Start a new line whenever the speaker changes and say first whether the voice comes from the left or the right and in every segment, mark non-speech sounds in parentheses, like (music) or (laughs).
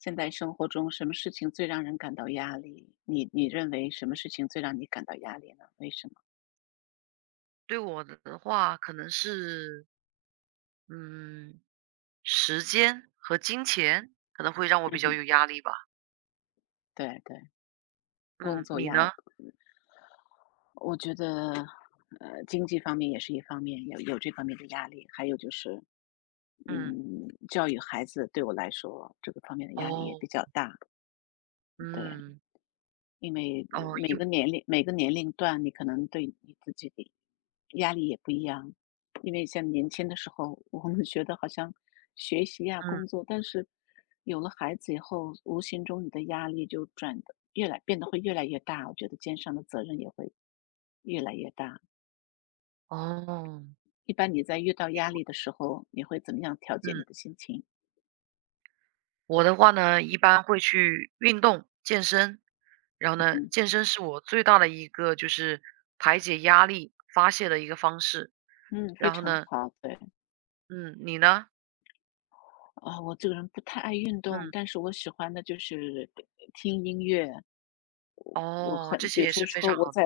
left: 现在生活中什么事情最让人感到压力？你认为什么事情最让你感到压力呢？为什么？
right: 对我的话，可能是，嗯，时间和金钱可能会让我比
left: 嗯
right: 较
left: 哼，
right: 有压力吧。
left: 对对，工
right: 嗯，
left: 作
right: 你
left: 压力，
right: 呢？
left: 我觉得，经济方面也是一方面，有这方面的压力，还有就是，
right: 嗯，
left: 嗯，教育孩子对我来说这个方面的压力也
right: 哦，
left: 比较大，对。
right: 嗯，
left: 因为
right: 哦，
left: 每个年龄段，你可能对你自己的压力也不一样。因为像年轻的时候，我们觉得好像学习呀、
right: 嗯，
left: 工作，但是有了孩子以后，无形中你的压力就转的变得会越来越大。我觉得肩上的责任也会越来越大。
right: 哦，
left: 一般你在遇到压力的时候，你会怎么样调节
right: 嗯，
left: 你的心情？
right: 我的话呢，一般会去运动、健身，然后
left: (laughs)
right: 呢，
left: 嗯
right: 健身是我最大的一个就是排解压力、发泄的一个方式。
left: 嗯，非
right: 然后
left: 常
right: 呢，
left: 好。对
right: 嗯，你呢？
left: 啊、我这个人不太爱运动，
right: 嗯，
left: 但是我喜欢的就是听音乐，我
right: 哦，
left: 很
right: 这
left: 比
right: 些
left: 如
right: 也
left: 说
right: 是非
left: 说
right: 常
left: 我
right: 好。
left: 在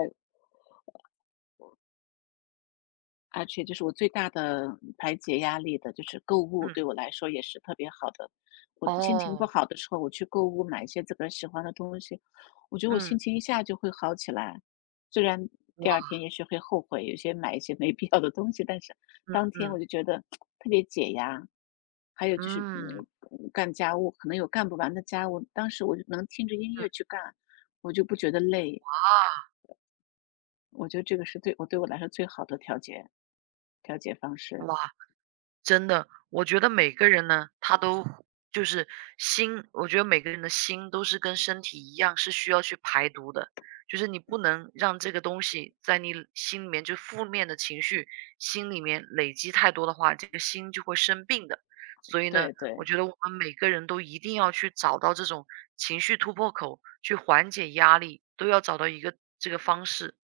left: 而且就是我最大的排解压力的就是购物，
right: 嗯，
left: 对我来说也是特别好的。我心情不
right: 哦，
left: 好的时候，我去购物买一些自个儿喜欢的东西，我觉得我心
right: 嗯，
left: 情一下就会好起来。虽然第二
right: 哇，
left: 天也许会后悔，有些买一些没必要的东西，但是当天我
right: 嗯，
left: 就觉得特别解压。还有就是，
right: 嗯。
left: 嗯，干家务可能有干不完的家务，当时我就能听着音
right: 嗯，
left: 乐去干，我就不觉得累。
right: 啊，
left: 我觉得这个是对我来说最好的调节方式。
right: 哇，真的，我觉得每个人呢，他都就是心，我觉得每个人的心都是跟身体一样，是需要去排毒的，就是你不能让这个东西在你心里面就负面的情绪，心里面累积太多的话，这个心就会生病的。所以呢，
left: 对对
right: 我觉得我们每个人都一定要去找到这种情绪突破口，去缓解压力，都要找到一个这个方式。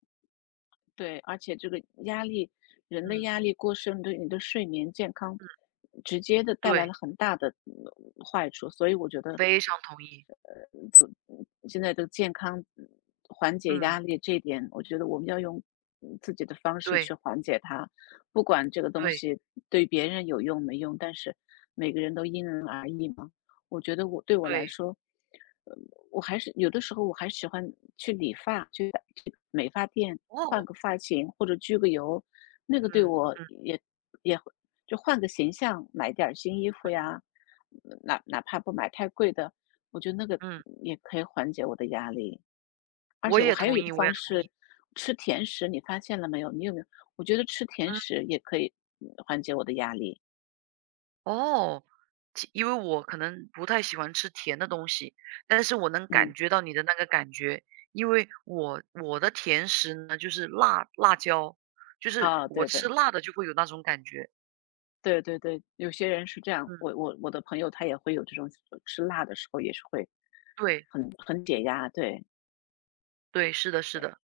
left: 对，而且这个压力，人的
right: 嗯
left: 压力过剩对你的睡眠健康
right: 嗯，
left: 直接的带来
right: 对，
left: 了很大的坏处，所以我觉得
right: 非常同意。
left: 现在的健康缓解压
right: 嗯，
left: 力这一点，我觉得我们要用自己的方式
right: 对。
left: 去缓解它，不管这个东
right: 对
left: 西对别人有用没用，但是每个人都因人而异嘛。我觉得对我来
right: 对，
left: 说，呃，我还是有的时候我还喜欢去理发，去美发店换
right: 哦，
left: 个发型或者焗个油，那个对
right: 嗯
left: 我
right: 嗯
left: 也也会就换个形象，买点儿新衣服呀，哪怕不买太贵的，我觉得那个
right: 嗯，
left: 也可以缓解我的压力。而
right: 我
left: 且我
right: 也
left: 还有
right: 同
left: 一个
right: 意我也
left: 方
right: 同
left: 式，
right: 意，
left: 吃甜食，你发现了没有？你有没有？我觉得吃甜
right: 嗯，
left: 食也可以缓解我的压力。
right: 哦，因为我可能不太喜欢吃甜的东西，但是我能感
left: 嗯，
right: 觉到你的那个感觉，因为我的甜食呢就是辣椒，就是
left: 啊，
right: 我
left: 对对
right: 吃辣的就会有那种感觉，
left: 对对对，有些人是这样，
right: 嗯，
left: 我的朋友他也会有这种吃辣的时候也是会
right: 对
left: 很解压。对
right: 对，是的是的，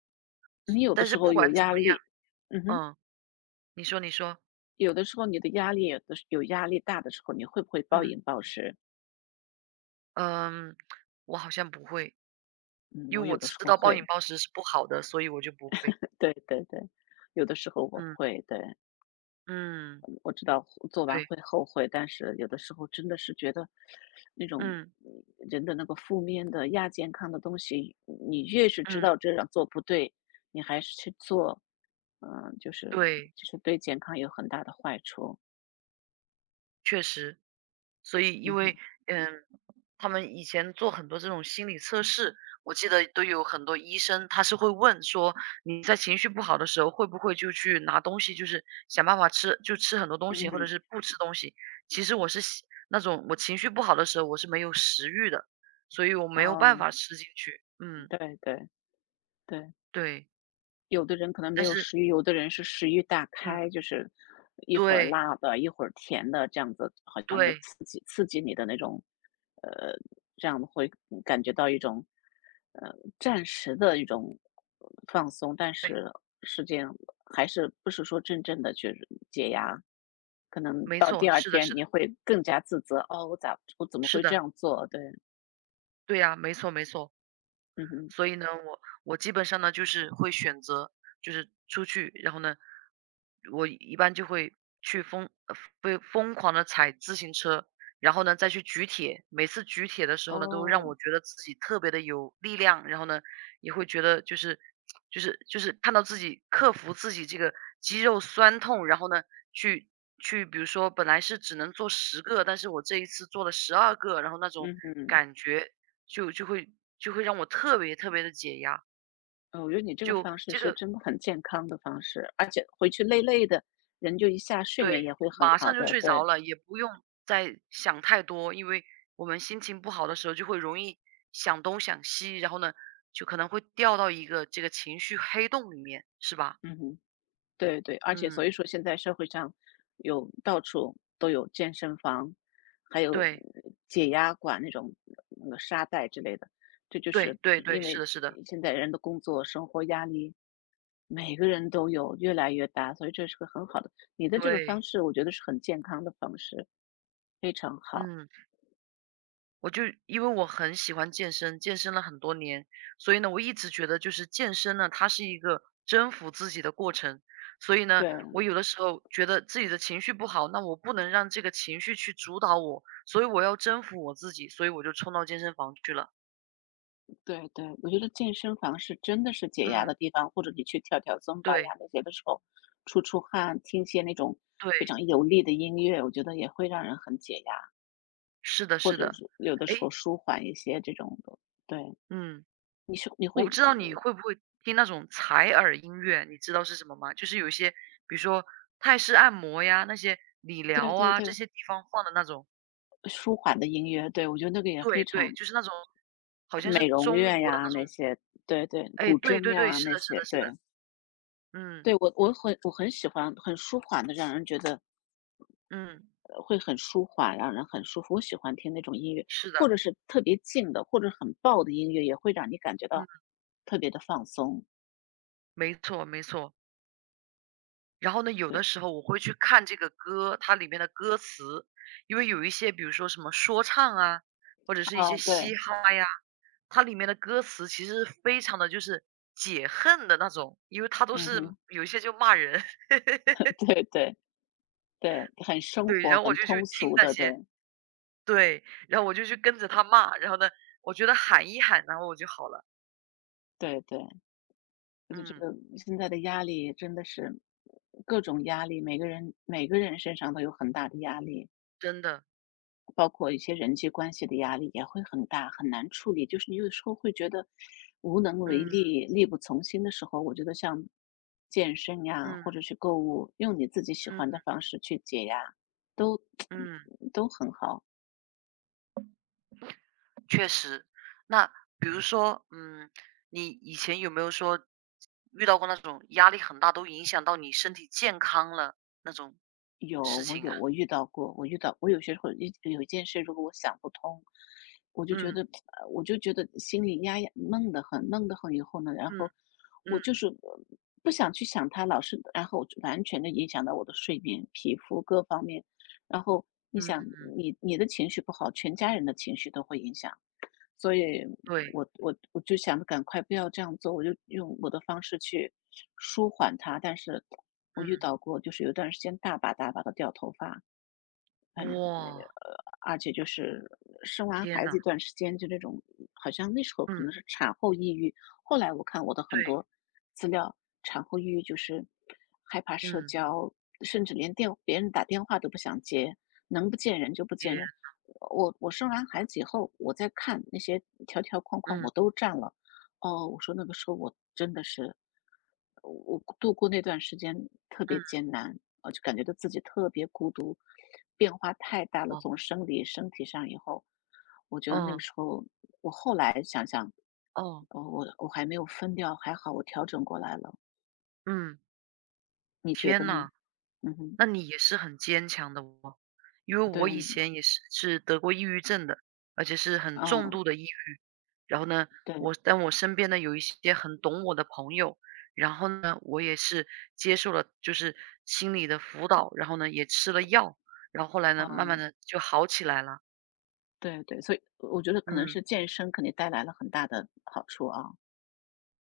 left: 你有的
right: 但
left: 时
right: 是
left: 候
right: 不
left: 有
right: 管怎么
left: 压
right: 样，
left: 力，嗯哼，
right: 嗯，你说你说，
left: 有的时候你的压力有压力大的时候，你会不会暴
right: 嗯
left: 饮暴食？
right: 嗯，我好像不会，
left: 嗯，
right: 因
left: 我
right: 为
left: 有
right: 我
left: 的
right: 知
left: 时候
right: 道暴饮
left: 会。
right: 暴食是不好的，所以我就不会，
left: 对对对，有的时候我
right: 嗯
left: 会，对，
right: 嗯。
left: 我知道做完
right: 对，
left: 会后悔，但是有的时候真的是觉得那种
right: 嗯，
left: 嗯人的那个负面的亚健康的东西，你越是知
right: 嗯，
left: 道这样做不对，你还是去做，嗯、就是
right: 对，
left: 就是对健康有很大的坏处。
right: 确实。所以
left: 嗯
right: 因
left: 哼，
right: 为，嗯，他们以前做很多这种心理测试，我记得都有很多医生，他是会问说，你在情绪不好的时候，会不会就去拿东西，就是想办法吃就吃很多东
left: 嗯
right: 西，或者
left: 哼，
right: 是不吃东西。其实我是那种我情绪不好的时候，我是没有食欲的，所以我没
left: 啊、
right: 有办法吃进去。嗯，
left: 对对对。
right: 对，
left: 有的人可能没
right: 但
left: 有
right: 是
left: 食欲，有的人是食欲大
right: 嗯，
left: 开，就是一会儿
right: 对，
left: 辣的，一会儿甜的，这样子好像就
right: 对，
left: 刺激你的那种，呃，这样会感觉到一种，暂时的一种放松，但
right: 对，
left: 是是这样，还是不是说真正的去解压？可能
right: 没
left: 到
right: 错，
left: 第二
right: 是的，
left: 天
right: 是的，
left: 你会更加自责，哦，我怎么
right: 是
left: 会这
right: 的。
left: 样做？对，
right: 对呀，没错没错。
left: 嗯哼，
right: 所以呢，我基本上呢，就是会选择就是出去，然后呢，我一般就会去疯呃会疯狂的踩自行车，然后呢再去举铁。每次举铁的时候呢，都让
left: 哦，
right: 我觉得自己特别的有力量，然后呢，也会觉得就是看到自己克服自己这个肌肉酸痛，然后呢，去去比如说本来是只能做10个，但是我这一次做了12个，然后那种
left: 嗯哼。
right: 感觉就就会就会让我特别特别的解压，
left: 我觉得你这个
right: 就
left: 方式
right: 这
left: 是
right: 个
left: 真的很健康的方式，而且回去累累的，人就一下睡
right: 对，
left: 眠也会很
right: 马
left: 好
right: 上就
left: 的。
right: 睡着
left: 对，
right: 了，也不用再想太多。因为我们心情不好的时候就会容易想东想西，然后呢，就可能会掉到一个这个情绪黑洞里面，是吧？
left: 嗯哼，对对，而且所
right: 嗯，
left: 以说现在社会上到处都有健身房，还有
right: 对，
left: 解压馆那种那个沙袋之类的，这就
right: 对
left: 是
right: 对对，
left: 因
right: 是
left: 为
right: 的是的，
left: 现在人的工作生活压力每个人都有越来越大，所以这是个很好的。你的这个方
right: 对，
left: 式，我觉得是很健康的方式，非常好。
right: 嗯。我就因为我很喜欢健身，健身了很多年，所以呢，我一直觉得就是健身呢，它是一个征服自己的过程。所以呢，
left: 对，
right: 我有的时候觉得自己的情绪不好，那我不能让这个情绪去主导我，所以我要征服我自己，所以我就冲到健身房去了。
left: 对对，我觉得健身房是真的是解压
right: 嗯，
left: 的地方，或者你去跳跳增巴呀
right: 对
left: 那些的时候，出出汗，听些那种
right: 对，
left: 非常有力的音乐，我觉得也会让人很解压，
right: 是的，
left: 或
right: 是
left: 者
right: 的。
left: 是有的时候
right: 诶，
left: 舒缓一些这种的。对，
right: 嗯，
left: 你是你
right: 我不
left: 会，
right: 知道你会不会听那种采耳音乐，你知道是什么吗？就是有一些，比如说泰式按摩呀，那些理
left: 对
right: 疗
left: 对
right: 啊，这
left: 对，
right: 些地方放的那种。
left: 舒缓的音乐，对，我觉得那个也非
right: 对对，
left: 常
right: 就是那种好像是
left: 美容
right: 中
left: 院
right: 国的
left: 呀
right: 那
left: 那
right: 种，
left: 些，对对，
right: 哎，
left: 古
right: 对
left: 筝
right: 对对，
left: 呀
right: 是
left: 那
right: 的，是
left: 些，
right: 的，是的，
left: 对
right: 嗯
left: 对，我很喜欢很舒缓的，让人觉得。
right: 嗯，
left: 会很舒缓，让人很舒服。我喜欢听那种音乐，
right: 是
left: 或
right: 的，
left: 者是特别静的，或者很爆的音乐，也会让你感觉到
right: 嗯，
left: 特别的放松。
right: 没错没错。然后呢，有
left: 对，
right: 的时候我会去看这个歌，它里面的歌词，因为有一些，比如说什么说唱啊，或者是一
left: 啊，
right: 些
left: 对，
right: 嘻哈呀，它里面的歌词其实非常的就是解恨的那种，因为它都
left: 嗯
right: 是
left: 哼，
right: 有一些就骂人，(laughs)
left: (laughs) 对对对，很生
right: 对，
left: 活、
right: 然后我
left: 很
right: 就去
left: 通
right: 听
left: 俗
right: 那
left: 的，对
right: 些，对，然后我就去跟着他骂，然后呢，我觉得喊一喊，然后我就好了。
left: 对对。我就觉
right: 嗯，
left: 得现在的压力真的是各种压力，每个人身上都有很大的压力。
right: 真的，
left: 包括一些人际关系的压力也会很大，很难处理。就是你有时候会觉得无能为
right: 嗯
left: 力、力不从心的时候，我觉得像健身呀，或
right: 嗯
left: 者是购物，用你自己喜欢
right: 嗯
left: 的方式去解压，都
right: 嗯，
left: (tsk) 都很好。
right: 确实。那比如说，你以前有没有说遇到过那种压力很大，都影响到你身体健康了那种
left: 有，
right: 事
left: 我
right: 情
left: 有，
right: 啊？
left: 我遇到过，我遇到我有些时候有一件事，如果我想不通，我就觉得，
right: 嗯
left: 我就觉得心里压闷得很，闷得很以后呢，然
right: 嗯
left: 后我
right: 嗯
left: 就是呃不想去想它，老是，然后就完全的影响到我的睡眠、皮肤各方面，然后你
right: 嗯
left: 想，
right: 嗯，
left: 你的情绪不好，全家人的情绪都会影响。所以
right: 对，
left: 我就想着赶快不要这样做，我就用我的方式去舒缓它。但是我遇
right: 嗯，
left: 到过，就是有段时间大把大把的掉头发，
right: 哇，
left: 而且就是生完
right: 天
left: 孩子
right: 呐，
left: 一段时间，就那种好像那时候可
right: 嗯，
left: 能是产后抑郁。后来我看我的很
right: 对，
left: 多资料，产后抑郁就是害怕社
right: 嗯，
left: 交，甚至别人打电话都不想接，能不见人就不见
right: 也，
left: 人。生完孩子以后，我在看那些条条框框，
right: 嗯
left: 我都占了。哦，我说那个时候我真的是，我度过那段时间特别
right: 嗯，
left: 艰难，啊，就感觉到自己特别孤独，变化太大了。
right: 哦
left: 从生理身体上以后，我觉得那个
right: 哦
left: 时候，我后来想想，
right: 哦，
left: 哦，我还没有分掉，还好我调整过来了。
right: 嗯，
left: 你觉得
right: 天
left: 呢？
right: 呐。
left: 嗯哼，
right: 那你也是很坚强的哦，因为
left: 对，
right: 我以前也是是得过抑郁症的，而且是很重
left: 哦，
right: 度的抑郁。然后呢，
left: 对，
right: 但我身边呢有一些很懂我的朋友，然后呢，我也是接受了就是心理的辅导，然后呢也吃了药，然后后来呢，慢慢
left: 哦，
right: 的就好起来了。
left: 对对，所以我觉得可能是
right: 嗯。
left: 健身肯定带来了很大的好处啊。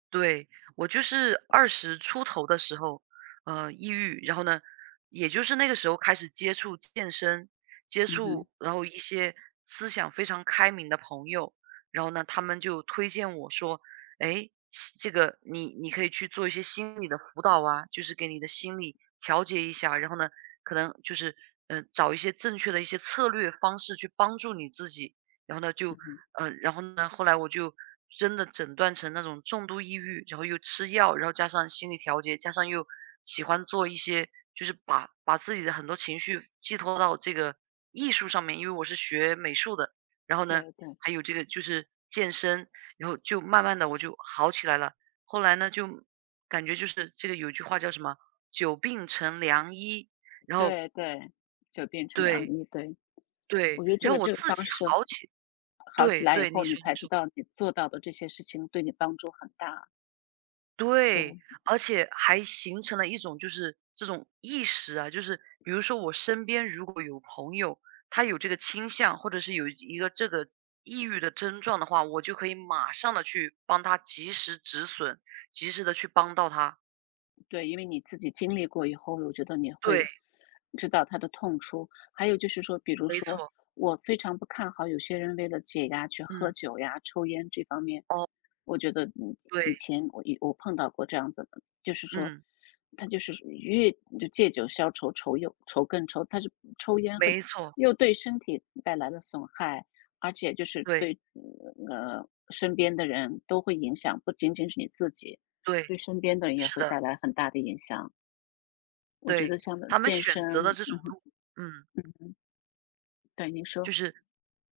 right: 对，我就是20出头的时候，抑郁，然后呢，也就是那个时候开始接触健身，
left: 嗯哼，
right: 然后一些思想非常开明的朋友，然后呢，他们就推荐我说，哎，这个你可以去做一些心理的辅导啊，就是给你的心理调节一下，然后呢，可能就是找一些正确的一些策略方式去帮助你自己，然后呢，
left: 嗯哼，
right: 然后呢，后来我就真的诊断成那种重度抑郁，然后又吃药，然后加上心理调节，加上又喜欢做一些，就是把自己的很多情绪寄托到这个艺术上面，因为我是学美术的，然后呢，
left: 对对
right: 还有这个就是健身，然后就慢慢的我就好起来了。后来呢，就感觉就是这个有句话叫什么"久病成良医"，然后
left: 对对，就变成两个
right: 对
left: 一对。
right: 对，
left: 我觉得
right: 然后我
left: 这个
right: 自己
left: 方式
right: 好起，
left: 好起
right: 对
left: 来以
right: 对，
left: 后，
right: 你
left: 你
right: 说
left: 才
right: 你
left: 知
right: 说。
left: 道你做到的这些事情对你帮助很大，
right: 对，
left: 对。
right: 而且还形成了一种就是这种意识啊，就是比如说我身边如果有朋友，他有这个倾向，或者是有一个这个抑郁的症状的话，我就可以马上的去帮他及时止损，及时的去帮到他。
left: 对，因为你自己经历过以后，我觉得你
right: 对，
left: 会知道他的痛处。还有就是说，比如
right: 没
left: 说，
right: 错，
left: 我非常不看好有些人为了解压去喝
right: 嗯，
left: 酒呀、抽烟这方面。我觉得，嗯，以
right: 对，
left: 前我碰到过这样子的，就是说，
right: 嗯，
left: 他就是就借酒消愁，愁又愁更愁，他是抽烟和
right: 没错，
left: 又对身体带来了损害，而且就是
right: 对
left: 对身边的人都会影响，不仅仅是你自己。
right: 对，
left: 对身边的人也
right: 是
left: 会带
right: 的，
left: 来很大的影响。我觉
right: 对，
left: 得像
right: 他们
left: 健身，
right: 选择的这种
left: 嗯
right: 路，嗯。
left: 对您说，
right: 就是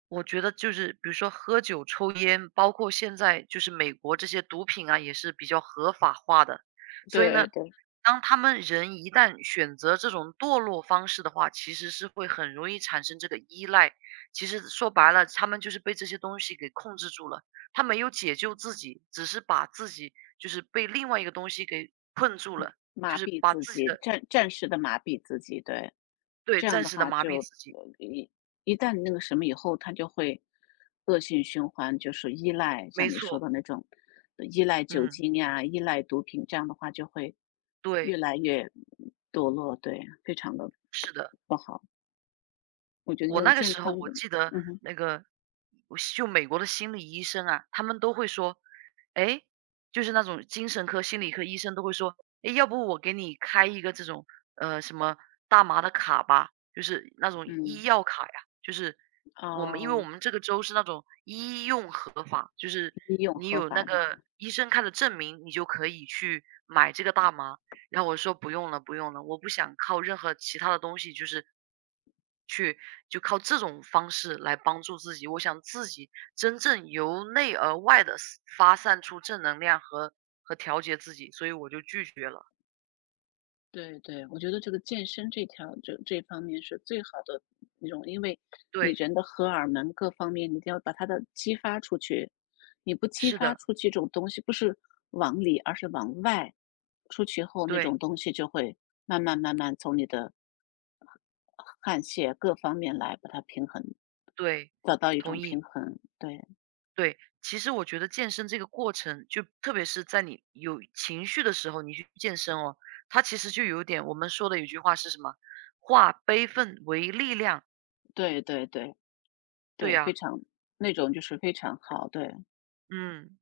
right: 我觉得就是比如说喝酒、抽烟，包括现在就是美国这些毒品啊，也是比较合法化的。所以
left: 对
right: 呢，
left: 对，
right: 当他们人一旦选择这种堕落方式的话，其实是会很容易产生这个依赖。其实说白了，他们就是被这些东西给控制住了，他没有解救自己，只是把自己就是被另外一个东西给困住了，
left: 麻
right: 就是
left: 痹
right: 把
left: 自
right: 自己
left: 己，
right: 的
left: 暂时的麻痹自己，对，
right: 对，
left: 这样
right: 暂
left: 的
right: 时的
left: 话
right: 麻
left: 就
right: 痹自己，
left: 呃一一旦那个什么以后，它就会恶性循环，就是依赖，像
right: 没
left: 你说
right: 错，
left: 的那种依赖酒
right: 嗯，
left: 精呀、依赖毒品，这样的话就会越
right: 对，
left: 来越堕落，对，非常的
right: 是的。
left: 不好。我觉得
right: 我
left: 用
right: 那个
left: 健
right: 时候
left: 康
right: 我
left: 的，
right: 记得
left: 嗯哼，
right: 那个我就美国的心理医生啊，他们都会说，哎，就是那种精神科、心理科医生都会说，哎，要不我给你开一个这种什么大麻的卡吧，就是那种
left: 嗯，
right: 医药卡呀，就是我们因为我
left: 哦，
right: 们这个州是那种医用合法，就是
left: 医用
right: 你
left: 合
right: 有那
left: 法的。
right: 个医生开的证明，你就可以去买这个大麻。然后我说不用了，不用了，我不想靠任何其他的东西，就是去就靠这种方式来帮助自己。我想自己真正由内而外的发散出正能量和调节自己，所以我就拒绝了。
left: 对对，我觉得这个健身这条这这方面是最好的那种，因为你
right: 对，
left: 人的荷尔蒙各方面，你一定要把它的激发出去。你不激
right: 是
left: 发
right: 的，
left: 出去，这种东西不是往里，而是往外。出去后，那
right: 对
left: 种东西就会慢慢从你的汗腺各方面来把它平衡，
right: 对，
left: 找到一
right: 同
left: 种
right: 意。
left: 平衡。对
right: 对，其实我觉得健身这个过程，就特别是在你有情绪的时候，你去健身哦，它其实就有点我们说的有句话是什么？化悲愤为力量。
left: 对对对
right: 对
left: 对，非
right: 呀、
left: 常那种就是非常好。对，
right: 嗯，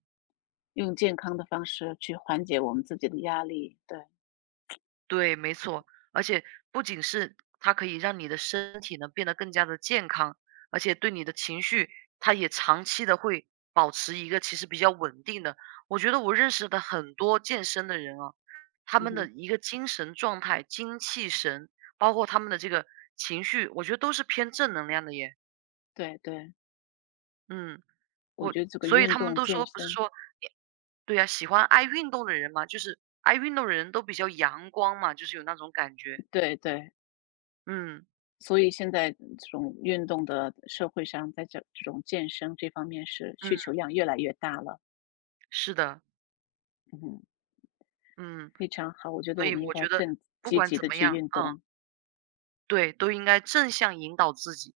left: 用健康的方式去缓解我们自己的压力。对，
right: 对，没错。而且不仅是它可以让你的身体呢变得更加的健康，而且对你的情绪，它也长期的会保持一个其实比较稳定的。我觉得我认识的很多健身的人啊，他
left: 嗯
right: 们
left: 哼。
right: 的一个精神状态、精气神，包括他们的这个情绪，我觉得都是偏正能量的耶。
left: 对对，
right: 嗯，
left: 我
right: 我，
left: 觉得这个
right: 所以
left: 运
right: 他们
left: 动
right: 都
left: 健
right: 说不是
left: 身，
right: 说，对呀、爱运动的人嘛，就是爱运动的人都比较阳光嘛，就是有那种感觉。
left: 对对，
right: 嗯，
left: 所以现在种运动的社会上，在这种健身这方面是需
right: 嗯，
left: 求量越来越大了。
right: 是的，
left: 嗯，
right: 嗯，
left: 非常好，我觉得
right: 所
left: 我
right: 以
left: 们应
right: 我
left: 该
right: 觉得
left: 更
right: 不
left: 积
right: 管
left: 极
right: 怎
left: 的
right: 么
left: 去
right: 样，
left: 运
right: 嗯，
left: 动。
right: 对，都应该正向引导自己，